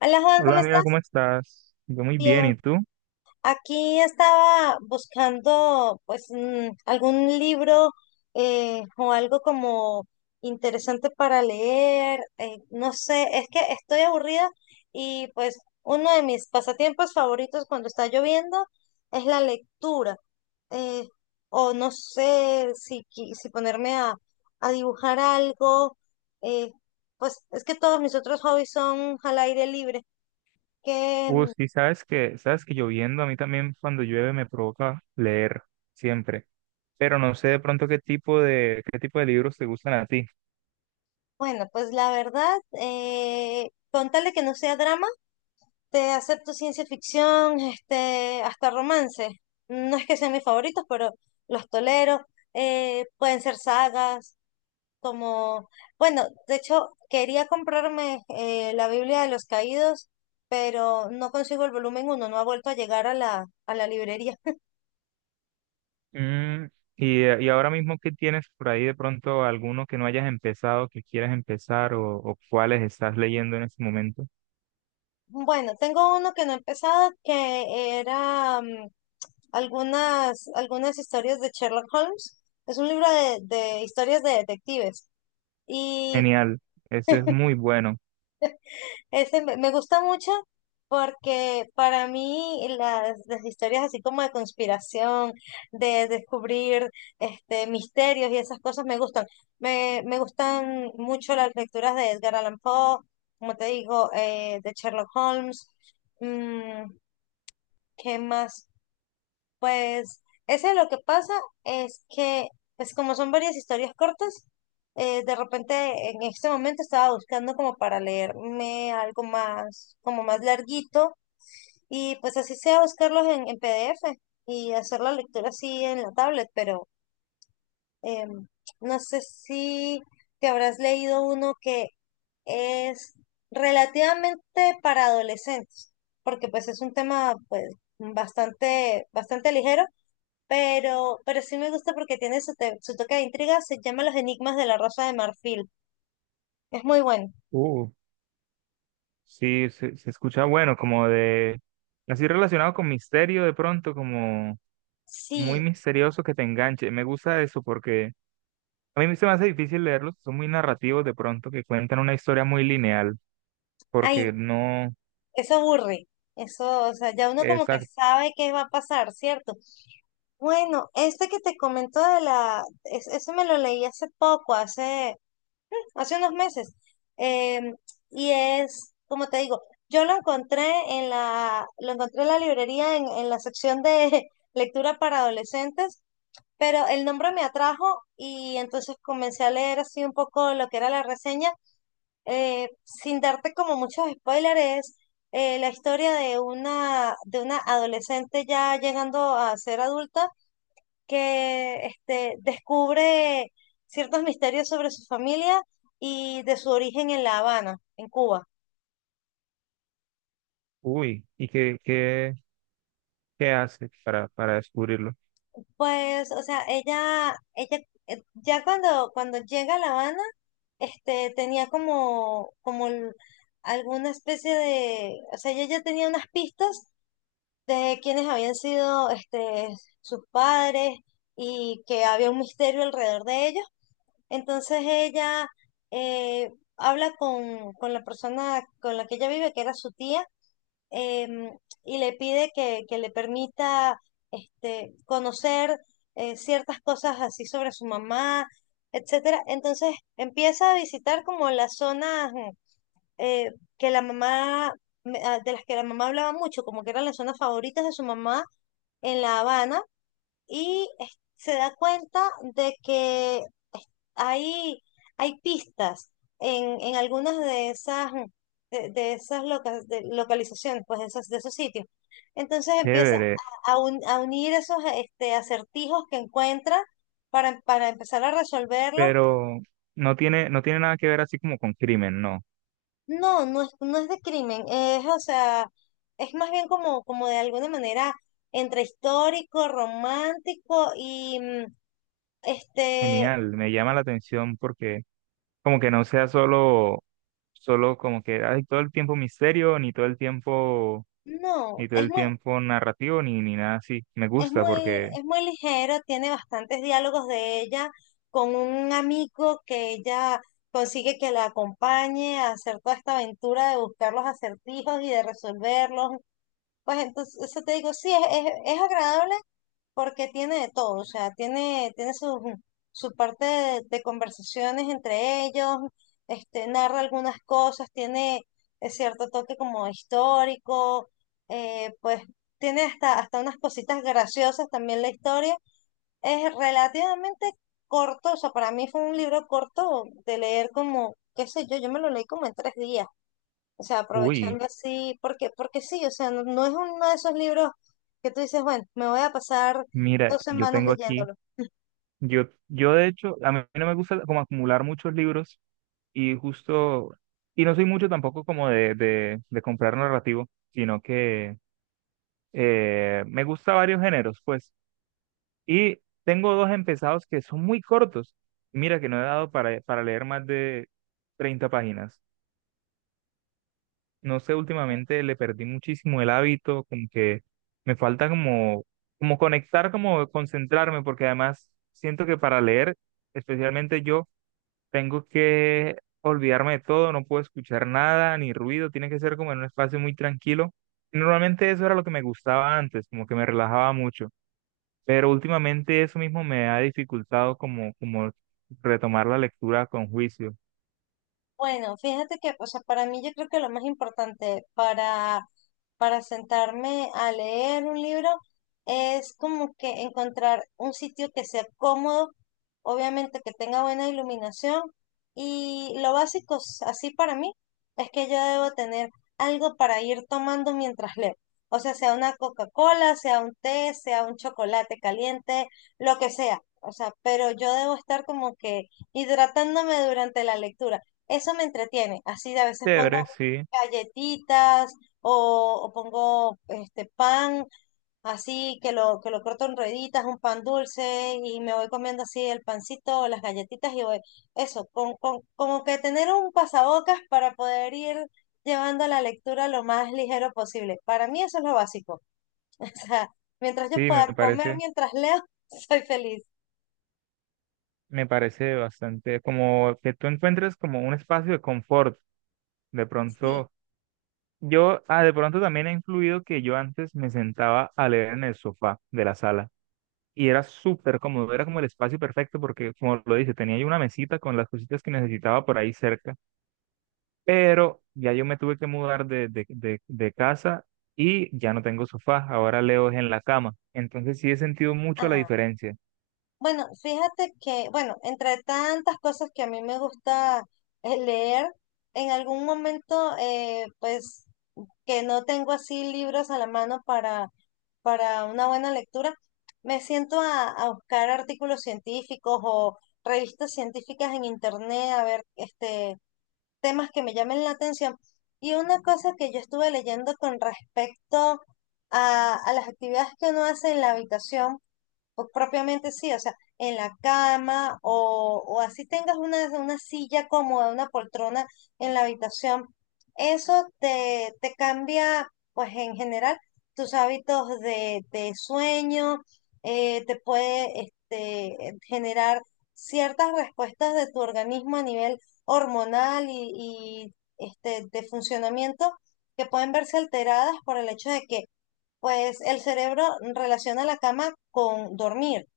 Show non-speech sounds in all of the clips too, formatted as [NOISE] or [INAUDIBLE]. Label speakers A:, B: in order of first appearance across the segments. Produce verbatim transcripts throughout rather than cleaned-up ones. A: Hola Juan,
B: Hola
A: ¿cómo
B: amiga,
A: estás?
B: ¿cómo estás? Yo muy bien,
A: Bien.
B: ¿y tú?
A: Aquí estaba buscando pues mm, algún libro eh, o algo como interesante para leer. Eh, no sé, es que estoy aburrida y pues uno de mis pasatiempos favoritos cuando está lloviendo es la lectura. eh, o no sé si, qui- si ponerme a, a dibujar algo. eh, pues es que todos mis otros hobbies son al aire libre.
B: Uh, sí, sabes que, sabes que lloviendo, a mí también cuando llueve me provoca leer, siempre. Pero no sé de pronto qué tipo de, qué tipo de libros te gustan a ti.
A: Bueno, pues la verdad, eh, con tal de que no sea drama, te acepto ciencia ficción, este, hasta romance. No es que sean mis favoritos, pero los tolero. Eh, pueden ser sagas, como, bueno, de hecho, quería comprarme eh, la Biblia de los Caídos, pero no consigo el volumen uno, no ha vuelto a llegar a la, a la librería.
B: Mm, y, y ahora mismo, ¿qué tienes por ahí de pronto alguno que no hayas empezado, que quieras empezar o, o cuáles estás leyendo en este momento?
A: Bueno, tengo uno que no he empezado, que era mm, algunas, algunas historias de Sherlock Holmes. Es un libro de, de historias de detectives. Y
B: Genial, ese es muy bueno.
A: ese me me gusta mucho porque para mí las, las historias así como de conspiración, de descubrir este, misterios y esas cosas me gustan. Me, me gustan mucho las lecturas de Edgar Allan Poe, como te digo, eh, de Sherlock Holmes. Mm, ¿qué más? Pues ese lo que pasa es que, pues como son varias historias cortas, eh, de repente en este momento estaba buscando como para leerme algo más, como más larguito, y pues así sea buscarlos en, en P D F y hacer la lectura así en la tablet, pero em, no sé si te habrás leído uno que es relativamente para adolescentes, porque pues es un tema pues bastante, bastante ligero pero, pero sí me gusta porque tiene su, te- su toque de intriga, se llama Los Enigmas de la Rosa de Marfil. Es muy bueno.
B: Uh, sí, se, se escucha bueno, como de, así relacionado con misterio de pronto, como muy
A: Sí,
B: misterioso que te enganche. Me gusta eso porque a mí se me hace difícil leerlos, son muy narrativos de pronto, que cuentan una historia muy lineal,
A: ay,
B: porque no
A: eso aburre. Eso, o sea, ya uno como
B: es...
A: que
B: ac-
A: sabe qué va a pasar, ¿cierto? Bueno, este que te comento de la, es- ese me lo leí hace poco, hace, hace unos meses. em, y es, como te digo, yo lo encontré en la, lo encontré en la librería en, en la sección de [LAUGHS] lectura para adolescentes pero el nombre me atrajo y entonces comencé a leer así un poco lo que era la reseña, eh, sin darte como muchos spoilers, es eh, la historia de una, de una adolescente ya llegando a ser adulta que este, descubre ciertos misterios sobre su familia y de su origen en La Habana, en Cuba.
B: Uy, ¿y qué, qué, qué hace para, para descubrirlo?
A: Pues, o sea, ella, ella eh, ya cuando, cuando llega a La Habana, este, tenía como, como el- alguna especie de, o sea, ella ya tenía unas pistas de quiénes habían sido, este, sus padres y que había un misterio alrededor de ellos. Entonces ella eh, habla con, con la persona con la que ella vive, que era su tía, em, y le pide que, que le permita este, conocer eh, ciertas cosas así sobre su mamá, etcétera. Entonces empieza a visitar como las zonas mm, eh, que la mamá, me- ah, de las que la mamá hablaba mucho, como que eran las zonas favoritas de su mamá en La Habana, y es- se da cuenta de que hay, hay pistas en, en algunas de esas, mm, de, de esas loca- de localizaciones, pues de esos, de esos sitios. Entonces empieza
B: Chévere,
A: a, a un- a unir esos este, acertijos que encuentra para, para empezar a resolverlos.
B: pero no tiene, no tiene nada que ver así como con crimen, no.
A: No, no es, no es de crimen, es, o sea, es más bien como, como de alguna manera entre histórico, romántico y mm, este,
B: Genial, me llama la atención porque como que no sea solo, solo como que hay todo el tiempo misterio, ni todo el tiempo
A: no,
B: ni todo
A: es
B: el
A: muy.
B: tiempo narrativo ni, ni nada así. Me
A: Es
B: gusta
A: muy,
B: porque
A: es muy ligero, tiene bastantes diálogos de ella con un amigo que ella consigue que la acompañe a hacer toda esta aventura de buscar los acertijos y de resolverlos. Pues entonces, eso te digo, sí, es, es, es agradable porque tiene de todo, o sea, tiene, tiene su, su parte de, de conversaciones entre ellos, este, narra algunas cosas, tiene eh, cierto toque como histórico, eh, pues tiene hasta, hasta unas cositas graciosas también la historia. Es relativamente corto, o sea, para mí fue un libro corto de leer como, qué sé yo, yo me lo leí como en tres días. O sea,
B: uy,
A: aprovechando así, porque, porque sí, o sea, no, no es uno de esos libros que tú dices, bueno, me voy a pasar
B: mira,
A: dos
B: yo
A: semanas
B: tengo aquí,
A: leyéndolo.
B: yo, yo de hecho, a mí no me gusta como acumular muchos libros y justo, y no soy mucho tampoco como de, de, de comprar narrativo, sino que eh, me gusta varios géneros, pues, y tengo dos empezados que son muy cortos. Mira que no he dado para, para leer más de treinta páginas. No sé, últimamente le perdí muchísimo el hábito, como que me falta como, como conectar, como concentrarme, porque además siento que para leer, especialmente yo, tengo que olvidarme de todo, no puedo escuchar nada, ni ruido, tiene que ser como en un espacio muy tranquilo. Y normalmente eso era lo que me gustaba antes, como que me relajaba mucho, pero últimamente eso mismo me ha dificultado como, como retomar la lectura con juicio.
A: Bueno, fíjate que, o sea, para mí yo creo que lo más importante para para sentarme a leer un libro es como que encontrar un sitio que sea cómodo, obviamente que tenga buena iluminación y lo básico s- así para mí es que yo debo tener algo para ir tomando mientras leo. O sea, sea una Coca-Cola, sea un té, sea un chocolate caliente, lo que sea. O sea, pero yo debo estar como que hidratándome durante la lectura. Eso me entretiene. Así a veces
B: Chévere,
A: pongo
B: sí,
A: galletitas o, o pongo este pan así que lo, que lo corto en rueditas, un pan dulce y me voy comiendo así el pancito, las galletitas y voy, eso, con, con- como que tener un pasabocas para poder ir llevando la lectura lo más ligero posible. Para mí eso es lo básico. [LAUGHS] O sea, mientras yo
B: sí, me
A: pueda comer
B: parece.
A: mientras leo, [LAUGHS] soy feliz.
B: Me parece bastante como que tú encuentres como un espacio de confort. De
A: Sí.
B: pronto, yo, ah, de pronto también ha influido que yo antes me sentaba a leer en el sofá de la sala y era súper cómodo, era como el espacio perfecto porque, como lo dice, tenía yo una mesita con las cositas que necesitaba por ahí cerca, pero ya yo me tuve que mudar de, de, de, de casa y ya no tengo sofá, ahora leo es en la cama. Entonces sí he sentido mucho la
A: Ah,
B: diferencia.
A: bueno, fíjate que, bueno, entre tantas cosas que a mí me gusta eh, leer, en algún momento, eh, pues que no tengo así libros a la mano para, para una buena lectura, me siento a, a buscar artículos científicos o revistas científicas en internet, a ver este, temas que me llamen la atención. Y una cosa que yo estuve leyendo con respecto a, a las actividades que uno hace en la habitación, pues propiamente sí, o sea, en la cama o, o así tengas una, una silla cómoda, una poltrona en la habitación, eso te, te cambia, pues en general, tus hábitos de, de sueño, eh, te puede este, generar ciertas respuestas de tu organismo a nivel hormonal y, y, este, de funcionamiento que pueden verse alteradas por el hecho de que pues el cerebro relaciona la cama con dormir,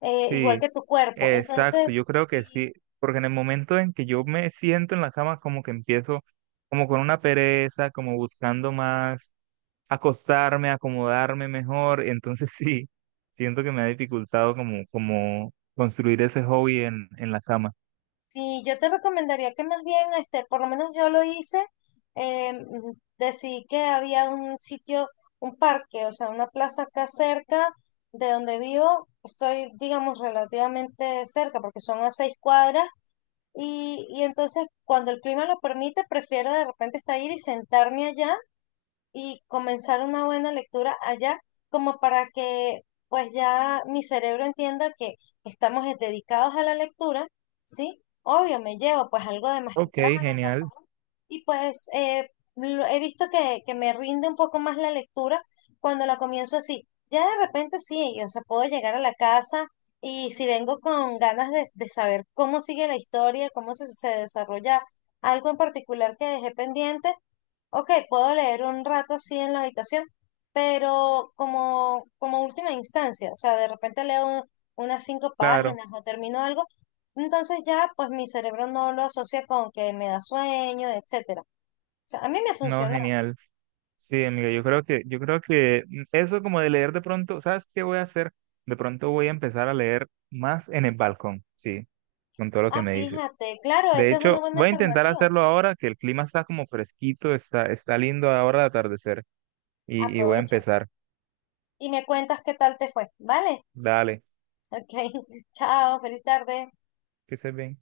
A: eh, igual
B: Sí,
A: que tu cuerpo.
B: exacto, yo
A: Entonces,
B: creo que
A: si,
B: sí, porque en el momento en que yo me siento en la cama, como que empiezo como con una pereza, como buscando más acostarme, acomodarme mejor, entonces [LAUGHS] sí, siento que me ha dificultado como, como construir ese hobby en, en la cama.
A: si yo te recomendaría que más bien, este, por lo menos yo lo hice, eh, mm, decidí que había un sitio, un parque, o sea, una plaza acá cerca de donde vivo. Estoy, digamos, relativamente cerca porque son a seis cuadras. Y, y entonces, cuando el clima lo permite, prefiero de repente estar ir y sentarme allá y comenzar una buena lectura allá, como para que pues ya mi cerebro entienda que estamos es- dedicados a la lectura, ¿sí? Obvio, me llevo pues algo de
B: Ok,
A: masticar, algo de
B: genial,
A: comer, y pues eh, lo- he visto que, que me rinde un poco más la lectura cuando la comienzo así. Ya de repente sí, yo, o sea, puedo llegar a la casa y si vengo con ganas de, de saber cómo sigue la historia, cómo se, se desarrolla algo en particular que dejé pendiente, ok, puedo leer un rato así en la habitación, pero como, como última instancia, o sea, de repente leo unas cinco
B: claro,
A: páginas o termino algo, entonces ya pues mi cerebro no lo asocia con que me da sueño, etcétera. O sea, a mí me
B: no,
A: funciona.
B: genial. Sí, amiga, yo creo que, yo creo que eso como de leer de pronto, ¿sabes qué voy a hacer? De pronto voy a empezar a leer más en el balcón, sí, con todo lo que
A: Ah,
B: me dices.
A: fíjate, claro,
B: De
A: esa es una
B: hecho,
A: buena
B: voy a intentar
A: alternativa.
B: hacerlo ahora que el clima está como fresquito, está, está lindo ahora de atardecer. Y, y voy a
A: Aprovecha
B: empezar.
A: y me cuentas qué tal te fue, ¿vale?
B: Dale,
A: [LAUGHS] Ok, [LAUGHS] chao, feliz tarde.
B: que se bien.